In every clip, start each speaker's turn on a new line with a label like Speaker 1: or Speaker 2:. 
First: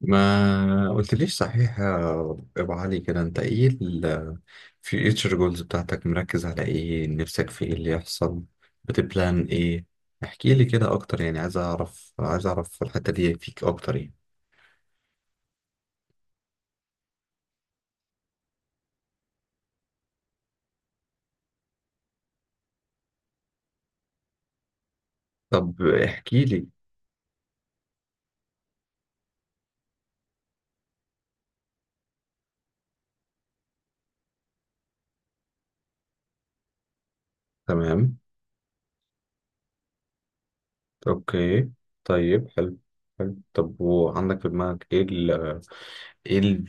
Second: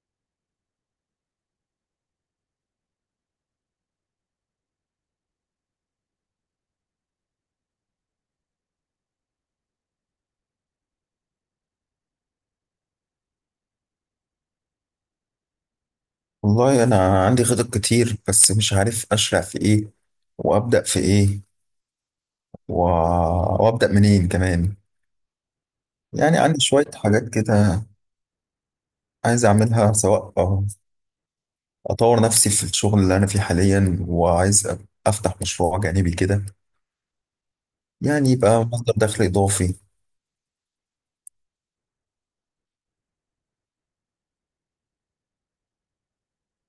Speaker 1: ما قلتليش صحيح يا ابو علي؟ كده انت ايه الفيوتشر جولز بتاعتك، مركز على ايه؟ نفسك في ايه اللي يحصل؟ بتبلان ايه؟ احكي لي كده اكتر يعني، عايز اعرف، الحتة دي فيك اكتر يعني.
Speaker 2: والله أنا عندي خطط كتير بس مش عارف أشرع في إيه وأبدأ في إيه و... وأبدأ منين كمان.
Speaker 1: طب
Speaker 2: يعني
Speaker 1: احكي
Speaker 2: عندي
Speaker 1: لي.
Speaker 2: شوية حاجات كده عايز أعملها. سواء أطور نفسي في الشغل اللي أنا فيه حاليا، وعايز أفتح مشروع جانبي كده،
Speaker 1: تمام.
Speaker 2: يعني يبقى مصدر دخل إضافي.
Speaker 1: اوكي. طيب حلو. حلو، طب وعندك في دماغك ايه؟ ال...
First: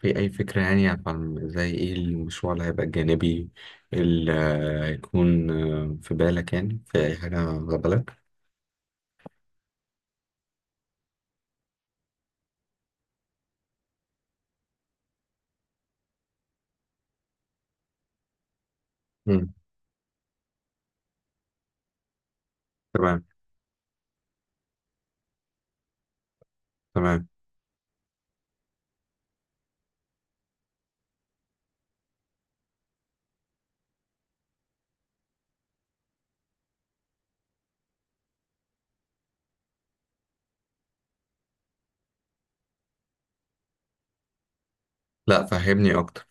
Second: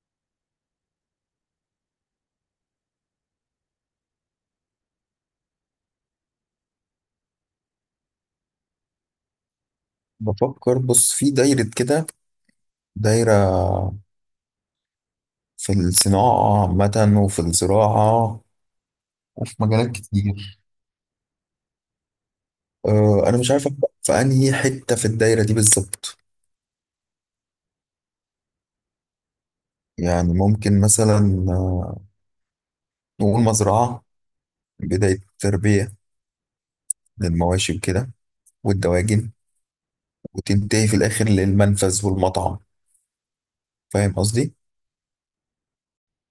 Speaker 1: في اي فكرة يعني، عن زي ايه المشروع اللي هيبقى الجانبي اللي هيكون في بالك يعني؟ في اي حاجة على بالك؟
Speaker 2: بفكر، بص، في دايرة كده، دايرة في الصناعة عامة، وفي الزراعة
Speaker 1: مم.
Speaker 2: وفي مجالات كتير.
Speaker 1: تمام
Speaker 2: أنا مش عارف أبدأ في أنهي حتة في الدايرة دي بالظبط.
Speaker 1: تمام.
Speaker 2: يعني ممكن مثلا، آه، نقول مزرعة، بداية تربية للمواشي وكده والدواجن، وتنتهي في الآخر للمنفذ والمطعم. فاهم قصدي؟
Speaker 1: لا، فهمني اكتر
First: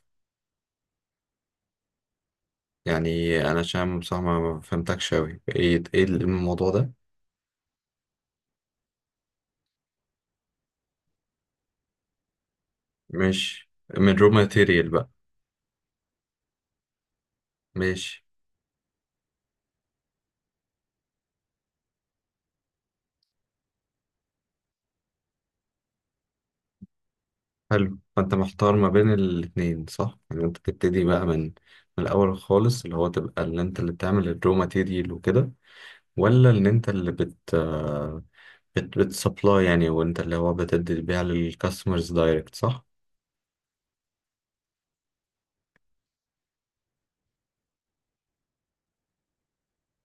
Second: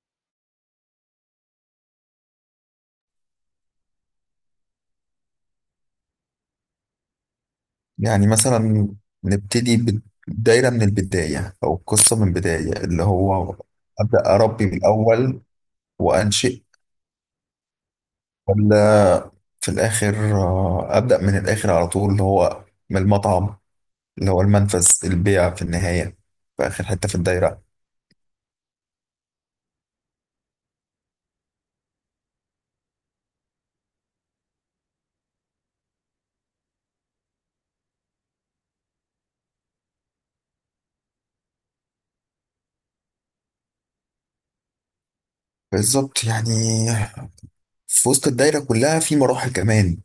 Speaker 1: يعني، انا عشان بصراحة ما فهمتكش اوي. ايه الموضوع ده؟
Speaker 2: يعني مثلا نبتدي بالدايرة من البداية، أو القصة من البداية، اللي هو
Speaker 1: مش من رو
Speaker 2: أبدأ أربي من
Speaker 1: ماتيريال بقى؟
Speaker 2: الأول وأنشئ،
Speaker 1: ماشي.
Speaker 2: ولا في الآخر، أبدأ من الآخر على طول، اللي هو من المطعم، اللي هو المنفذ البيع في النهاية، في آخر حتة في الدايرة.
Speaker 1: حلو. فانت محتار ما بين الاتنين، صح؟ يعني انت تبتدي بقى من الاول خالص، اللي هو تبقى اللي انت اللي بتعمل الرو ماتيريال وكده، ولا ان انت اللي بت آه، بت بتسبلاي يعني، وانت اللي هو بتدي بيها للكاستمرز دايركت، صح؟
Speaker 2: بالظبط يعني. في وسط الدايرة كلها في مراحل كمان،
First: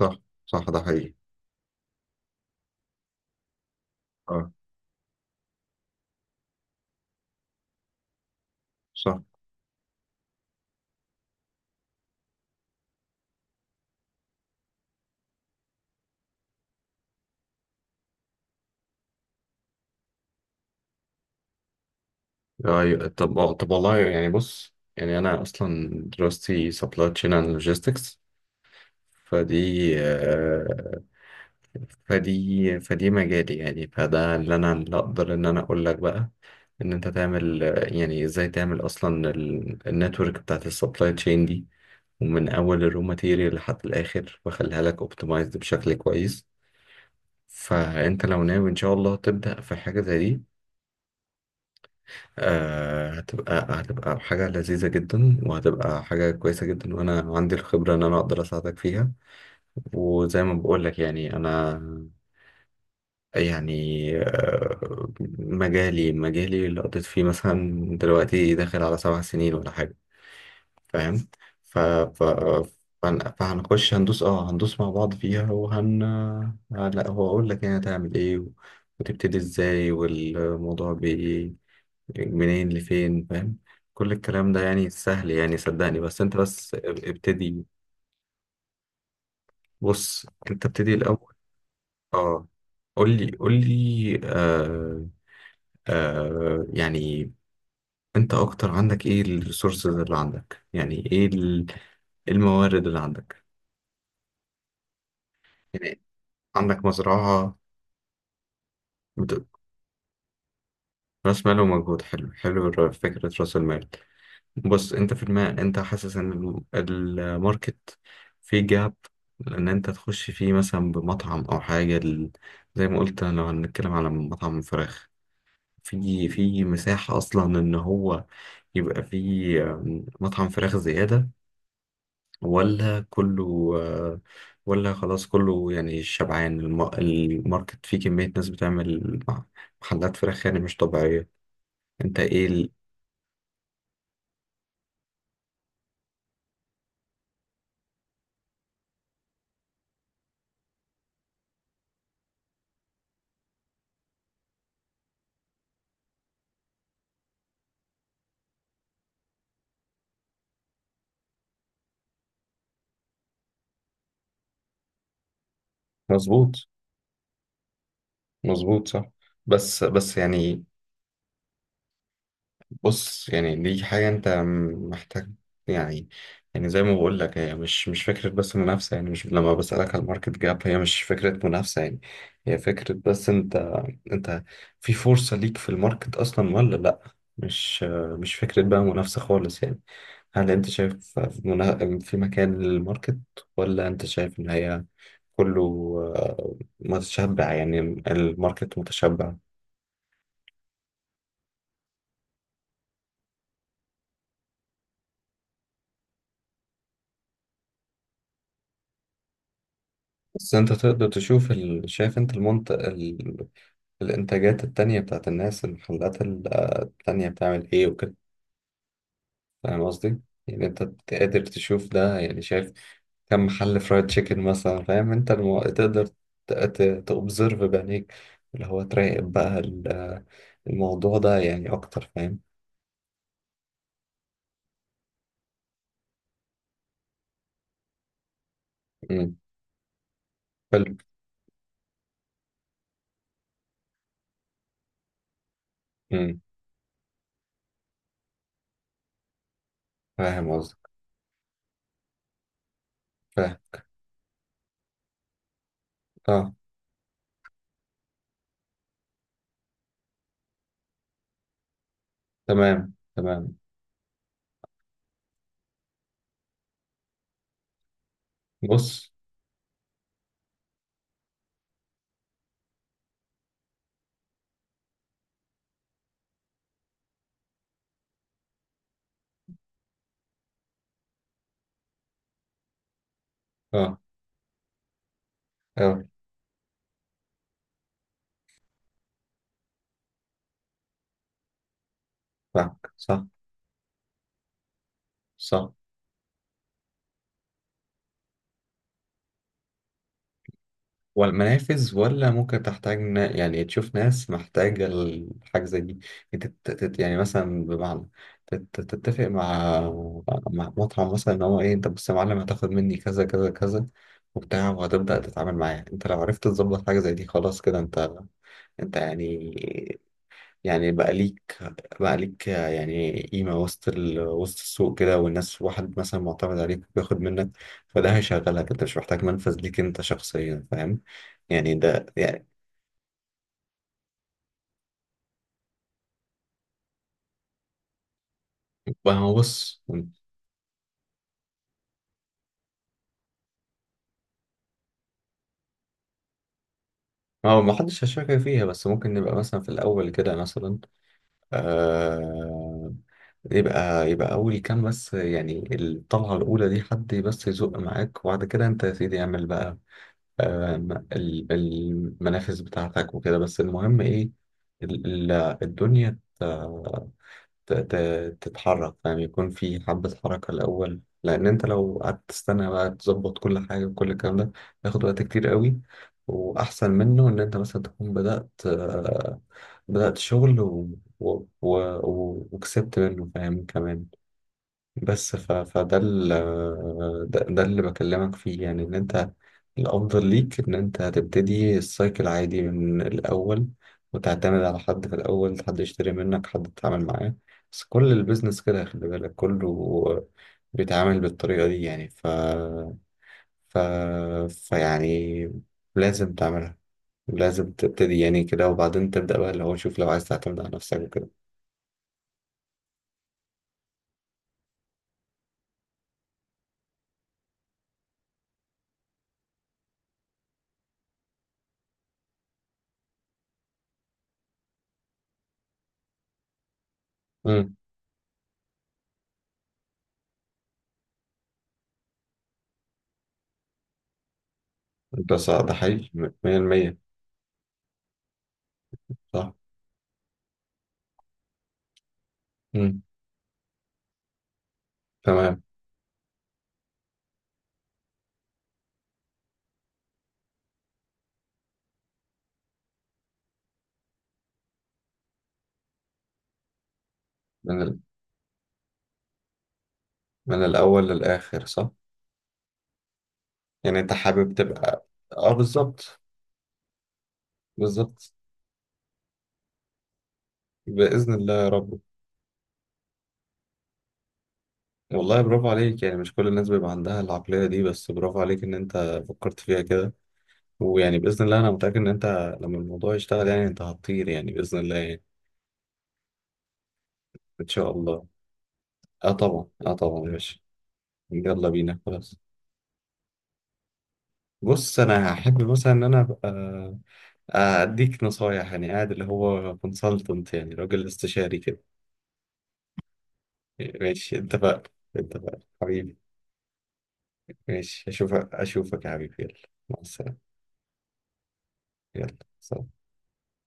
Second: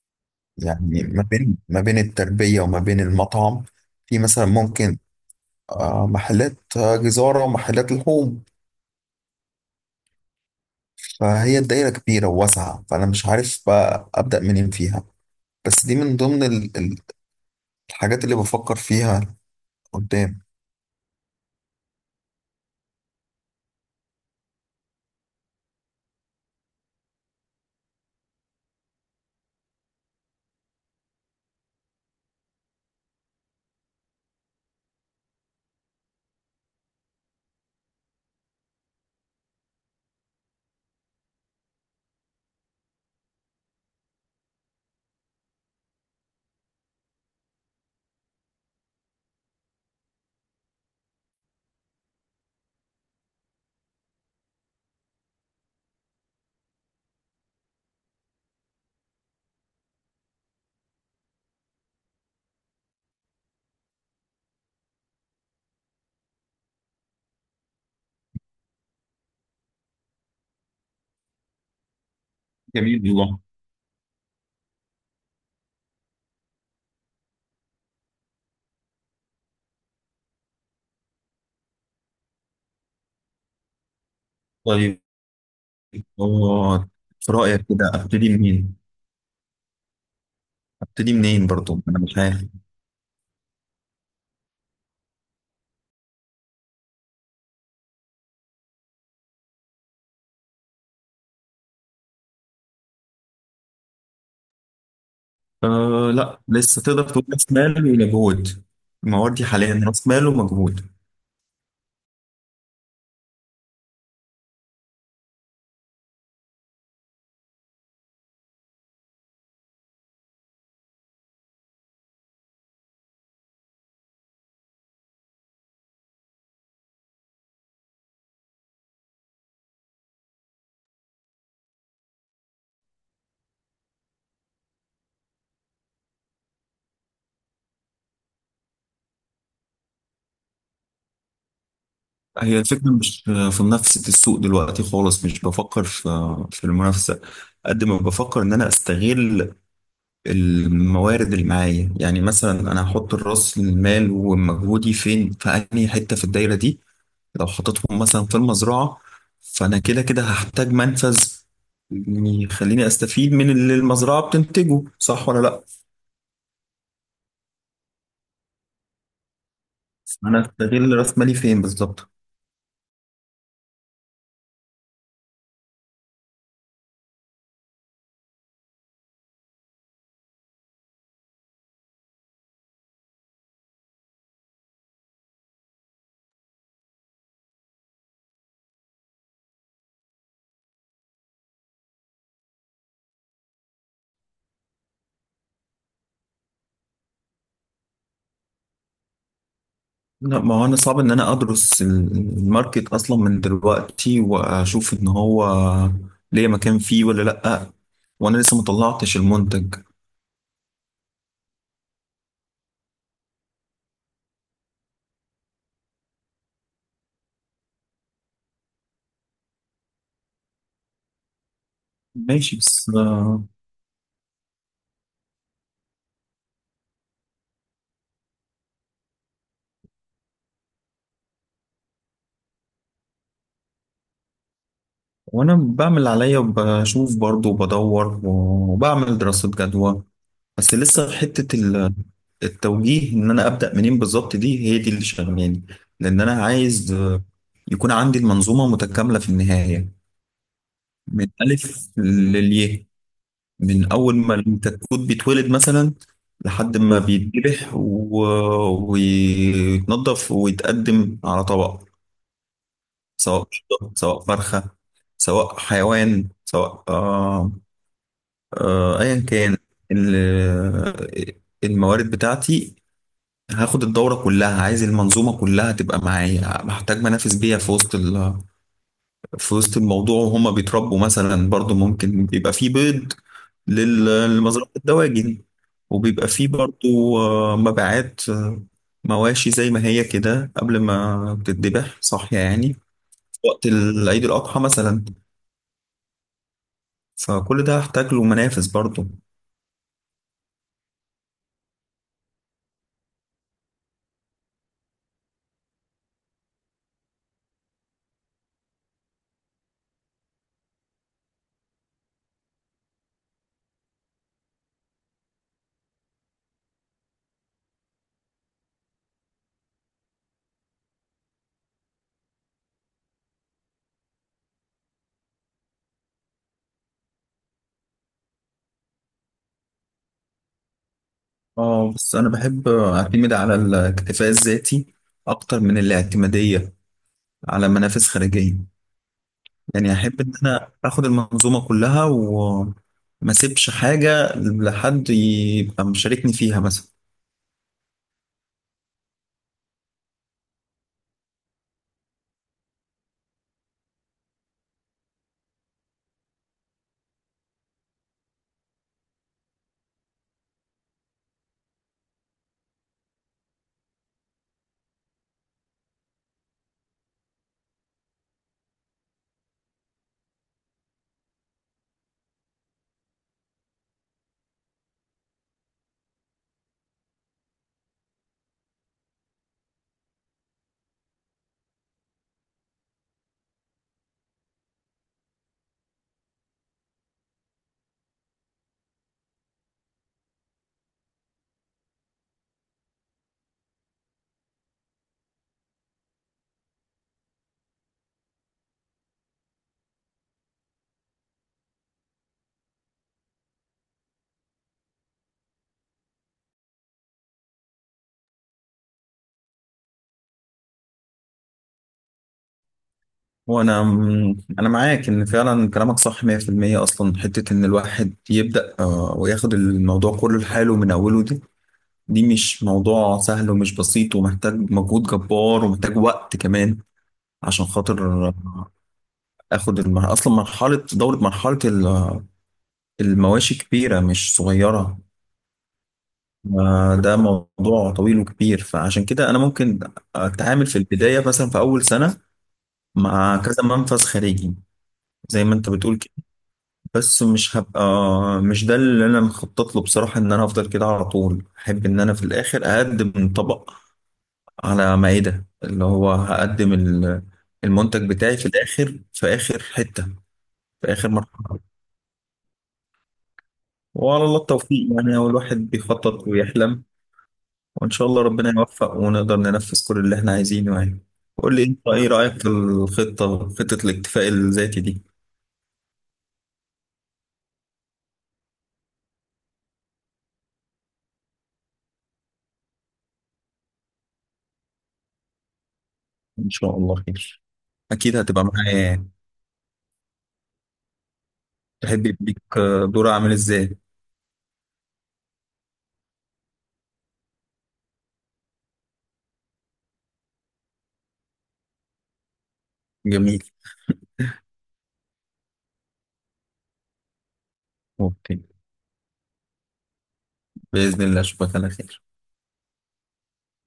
Speaker 1: صح صح، ده
Speaker 2: يعني
Speaker 1: حقيقي.
Speaker 2: ما بين التربية وما بين المطعم، في مثلا
Speaker 1: اه
Speaker 2: ممكن محلات، جزارة ومحلات لحوم.
Speaker 1: صح.
Speaker 2: فهي الدايرة كبيرة وواسعة، فأنا مش عارف بقى أبدأ منين فيها. بس دي من ضمن الحاجات اللي بفكر فيها قدام.
Speaker 1: ايوه طب، طب والله يعني بص، يعني انا اصلا دراستي سبلاي تشين اند لوجيستكس. فدي آه، فدي فدي مجالي يعني، فده اللي انا اقدر ان انا اقول لك بقى، ان انت تعمل، يعني ازاي تعمل اصلا النتورك بتاعت السبلاي تشين دي، ومن اول الرو ماتيريال لحد الاخر، واخليها لك اوبتمايزد بشكل كويس. فانت لو ناوي ان شاء الله تبدأ في حاجة زي دي، هتبقى، حاجة لذيذة جدا، وهتبقى حاجة كويسة جدا، وانا عندي الخبرة ان انا اقدر اساعدك فيها. وزي ما بقول لك يعني، انا يعني، آه مجالي، اللي قضيت فيه مثلا دلوقتي داخل على 7 سنين ولا حاجة، فاهم؟ ف... ف...
Speaker 2: جميل والله.
Speaker 1: فهنخش هندوس، مع بعض فيها، لا، هو اقول لك يعني هتعمل ايه، وتبتدي ازاي، والموضوع منين لفين، فاهم؟ كل الكلام ده يعني
Speaker 2: طيب
Speaker 1: سهل يعني، صدقني، بس انت بس
Speaker 2: آه في رأيك
Speaker 1: ابتدي.
Speaker 2: كده أبتدي منين؟
Speaker 1: بص انت ابتدي
Speaker 2: أبتدي
Speaker 1: الاول.
Speaker 2: منين برضو؟ أنا مش عارف.
Speaker 1: اه، قول لي قول لي، يعني انت اكتر عندك ايه؟ الريسورسز اللي عندك يعني، إيه الموارد اللي عندك؟ يعني
Speaker 2: لا، لسه،
Speaker 1: عندك
Speaker 2: تقدر تقول رأس
Speaker 1: مزرعة؟
Speaker 2: مال ومجهود. ما هو دي
Speaker 1: بت-
Speaker 2: حاليا رأس مال ومجهود.
Speaker 1: رأس مال ومجهود. حلو حلو، فكرة رأس المال. بص، أنت في الماء، أنت حاسس إن الماركت فيه جاب؟ لأن أنت تخش فيه مثلا بمطعم أو حاجة زي ما قلت، لو هنتكلم على مطعم فراخ، في مساحة أصلا إن هو يبقى فيه مطعم فراخ زيادة، ولا كله، ولا خلاص كله يعني شبعان الماركت، فيه كمية ناس بتعمل محلات فراخ يعني مش طبيعية؟ انت ايه
Speaker 2: هي
Speaker 1: ال...
Speaker 2: الفكرة مش في منافسة السوق دلوقتي خالص، مش بفكر في في المنافسة قد ما بفكر إن أنا أستغل الموارد اللي معايا. يعني مثلا أنا هحط الرأس المال ومجهودي فين، في أنهي حتة في الدايرة دي. لو حطيتهم مثلا في المزرعة، فأنا كده كده هحتاج منفذ، يعني يخليني أستفيد من اللي المزرعة بتنتجه. صح ولا لأ؟
Speaker 1: مظبوط مظبوط، صح. بس
Speaker 2: أنا
Speaker 1: يعني،
Speaker 2: أستغل رأس مالي فين بالظبط؟
Speaker 1: بص، يعني دي حاجة أنت محتاج يعني، زي ما بقول لك، هي مش فكرة بس منافسة يعني. مش لما بسألك على الماركت جاب، هي مش فكرة منافسة يعني، هي فكرة بس، أنت، أنت في فرصة ليك في الماركت أصلا ولا لأ؟ مش مش فكرة بقى منافسة خالص يعني. هل أنت شايف في مكان للماركت، ولا أنت شايف إن هي كله، متشبع يعني الماركت متشبع؟
Speaker 2: لا، ما هو انا صعب ان انا ادرس الماركت اصلا من دلوقتي واشوف ان هو ليه مكان فيه ولا لا، وانا لسه مطلعتش المنتج.
Speaker 1: بس انت تقدر تشوف شايف انت المنطقة، الإنتاجات التانية بتاعت الناس، المحلات التانية بتعمل إيه وكده؟ فاهم قصدي؟ يعني أنت قادر تشوف ده يعني،
Speaker 2: ماشي
Speaker 1: شايف
Speaker 2: بس
Speaker 1: كم محل فرايد تشيكن مثلا؟ فاهم أنت تقدر تأوبزرف بعينيك، اللي هو تراقب بقى الموضوع ده يعني أكتر، فاهم؟
Speaker 2: وانا بعمل اللي عليا وبشوف برضو وبدور وبعمل
Speaker 1: مم.
Speaker 2: دراسة جدوى. بس
Speaker 1: حلو.
Speaker 2: لسه حتة التوجيه ان انا ابدا منين بالظبط، دي هي دي اللي شغلاني. لان
Speaker 1: مم.
Speaker 2: انا عايز، يكون عندي المنظومة متكاملة في النهاية،
Speaker 1: فاهم قصدك.
Speaker 2: من الف للياء،
Speaker 1: فاهم.
Speaker 2: من اول ما الكتكوت بيتولد مثلا
Speaker 1: أه،
Speaker 2: لحد ما بيتذبح ويتنضف ويتقدم على طبق.
Speaker 1: تمام
Speaker 2: سواء
Speaker 1: تمام.
Speaker 2: قشطة، سواء فرخة، سواء حيوان، سواء
Speaker 1: بص،
Speaker 2: ايا كان. ال- الموارد بتاعتي هاخد الدورة كلها. عايز المنظومة كلها تبقى معايا، بحتاج منافس بيها في وسط الموضوع. وهما بيتربوا مثلا، برضو ممكن بيبقى فيه بيض
Speaker 1: أه
Speaker 2: لمزرعة الدواجن،
Speaker 1: أه
Speaker 2: وبيبقى فيه برضو مبيعات، مواشي زي ما هي كده قبل ما بتتذبح، صاحية يعني،
Speaker 1: فاهمك. صح.
Speaker 2: في وقت عيد الأضحى مثلا.
Speaker 1: صح،
Speaker 2: فكل ده هحتاج له منافس برضو.
Speaker 1: ولا منافذ، ولا ممكن تحتاج يعني تشوف ناس محتاجة الحاجة زي دي. انت يعني، مثلا بمعنى، تتفق مع مطعم مثلا، ان هو ايه، انت بص يا معلم، هتاخد مني كذا كذا كذا وبتاع، وهتبدأ تتعامل معاه. انت لو عرفت تظبط حاجة زي دي، خلاص كده انت، يعني، بقى ليك، يعني قيمة وسط وسط السوق كده، والناس واحد مثلا معتمد عليك بياخد منك، فده هيشغلك. انت مش محتاج منفذ ليك انت شخصيا، فاهم يعني؟
Speaker 2: اه
Speaker 1: ده
Speaker 2: بس أنا
Speaker 1: يعني،
Speaker 2: بحب أعتمد على الاكتفاء الذاتي أكتر من الاعتمادية على منافس خارجية.
Speaker 1: ما هو بص،
Speaker 2: يعني أحب إن أنا آخد المنظومة كلها وما سيبش حاجة لحد يبقى مشاركني فيها مثلا.
Speaker 1: هو ما حدش هيشاركك فيها، بس ممكن نبقى مثلا في الأول كده مثلا، آه... يبقى، أول كام بس يعني، الطلعة الأولى دي حد بس يزق معاك، وبعد كده أنت يا سيدي اعمل بقى، المنافس بتاعتك وكده، بس المهم ايه، ال- ال- الدنيا تتحرك، فاهم؟ يكون في حبة حركة الأول، لأن أنت لو قعدت تستنى بقى تظبط كل حاجة وكل الكلام ده، ياخد وقت كتير قوي. وأحسن منه إن أنت مثلا تكون بدأت، شغل وكسبت منه، فاهم كمان؟ بس فده ده اللي بكلمك فيه يعني، ان انت الافضل ليك ان انت هتبتدي السايكل عادي من الاول، وتعتمد على حد في الاول، حد يشتري منك، حد تتعامل معاه، بس كل البيزنس كده خلي بالك، كله بيتعامل بالطريقة دي يعني. ف... فيعني لازم تعملها، لازم تبتدي يعني كده، وبعدين تبدأ بقى اللي هو شوف لو عايز تعتمد على نفسك وكده.
Speaker 2: وانا انا معاك ان فعلا كلامك صح 100%. اصلا حته ان الواحد يبدا، وياخد الموضوع كله لحاله من اوله، دي مش موضوع سهل ومش بسيط، ومحتاج مجهود جبار ومحتاج وقت كمان. عشان
Speaker 1: امم
Speaker 2: خاطر اخد اصلا مرحله دوره مرحله المواشي كبيره مش صغيره.
Speaker 1: ده صح، ده حقيقي 100%.
Speaker 2: ده موضوع طويل وكبير. فعشان كده انا
Speaker 1: صح.
Speaker 2: ممكن اتعامل في البدايه، مثلا في اول سنه،
Speaker 1: امم
Speaker 2: مع كذا منفذ خارجي زي ما
Speaker 1: تمام.
Speaker 2: انت بتقول. بس مش هبقى، مش ده اللي انا مخطط له بصراحة. ان انا هفضل كده على طول احب ان انا في الاخر اقدم طبق على مائدة، اللي هو هقدم
Speaker 1: من
Speaker 2: المنتج بتاعي في الاخر، في اخر حتة،
Speaker 1: من
Speaker 2: في اخر
Speaker 1: الأول
Speaker 2: مرحلة.
Speaker 1: للآخر، صح؟ يعني أنت
Speaker 2: وعلى الله
Speaker 1: حابب
Speaker 2: التوفيق.
Speaker 1: تبقى،
Speaker 2: يعني هو الواحد
Speaker 1: أه بالظبط.
Speaker 2: بيخطط ويحلم، وان شاء الله
Speaker 1: بالظبط.
Speaker 2: ربنا يوفق ونقدر ننفذ كل اللي احنا عايزينه يعني.
Speaker 1: بإذن
Speaker 2: قول
Speaker 1: الله،
Speaker 2: لي
Speaker 1: يا
Speaker 2: انت،
Speaker 1: رب.
Speaker 2: ايه رأيك في الخطة، خطة الاكتفاء الذاتي دي؟
Speaker 1: والله برافو عليك يعني، مش كل الناس بيبقى عندها العقلية دي، بس برافو عليك إن أنت فكرت فيها كده. ويعني بإذن الله أنا متأكد إن أنت لما الموضوع يشتغل يعني، أنت هتطير يعني، بإذن الله يعني.
Speaker 2: ان شاء الله خير.
Speaker 1: إن شاء
Speaker 2: اكيد
Speaker 1: الله.
Speaker 2: هتبقى معايا يعني.
Speaker 1: أه طبعا، أه طبعا ماشي. يلا بينا
Speaker 2: تحب يبقى
Speaker 1: خلاص.
Speaker 2: ليك دور عامل ازاي؟
Speaker 1: بص، أنا هحب مثلا إن أنا أبقى، أديك نصايح يعني، قاعد اللي هو كونسلتنت يعني، راجل استشاري كده.
Speaker 2: جميل.
Speaker 1: ماشي، اتفقنا. اتفقنا حبيبي. ماشي،
Speaker 2: ممكن.
Speaker 1: اشوفك اشوفك يا حبيبي، يلا مع السلامة.
Speaker 2: بإذن الله أشوفك على خير.
Speaker 1: يلا سلام.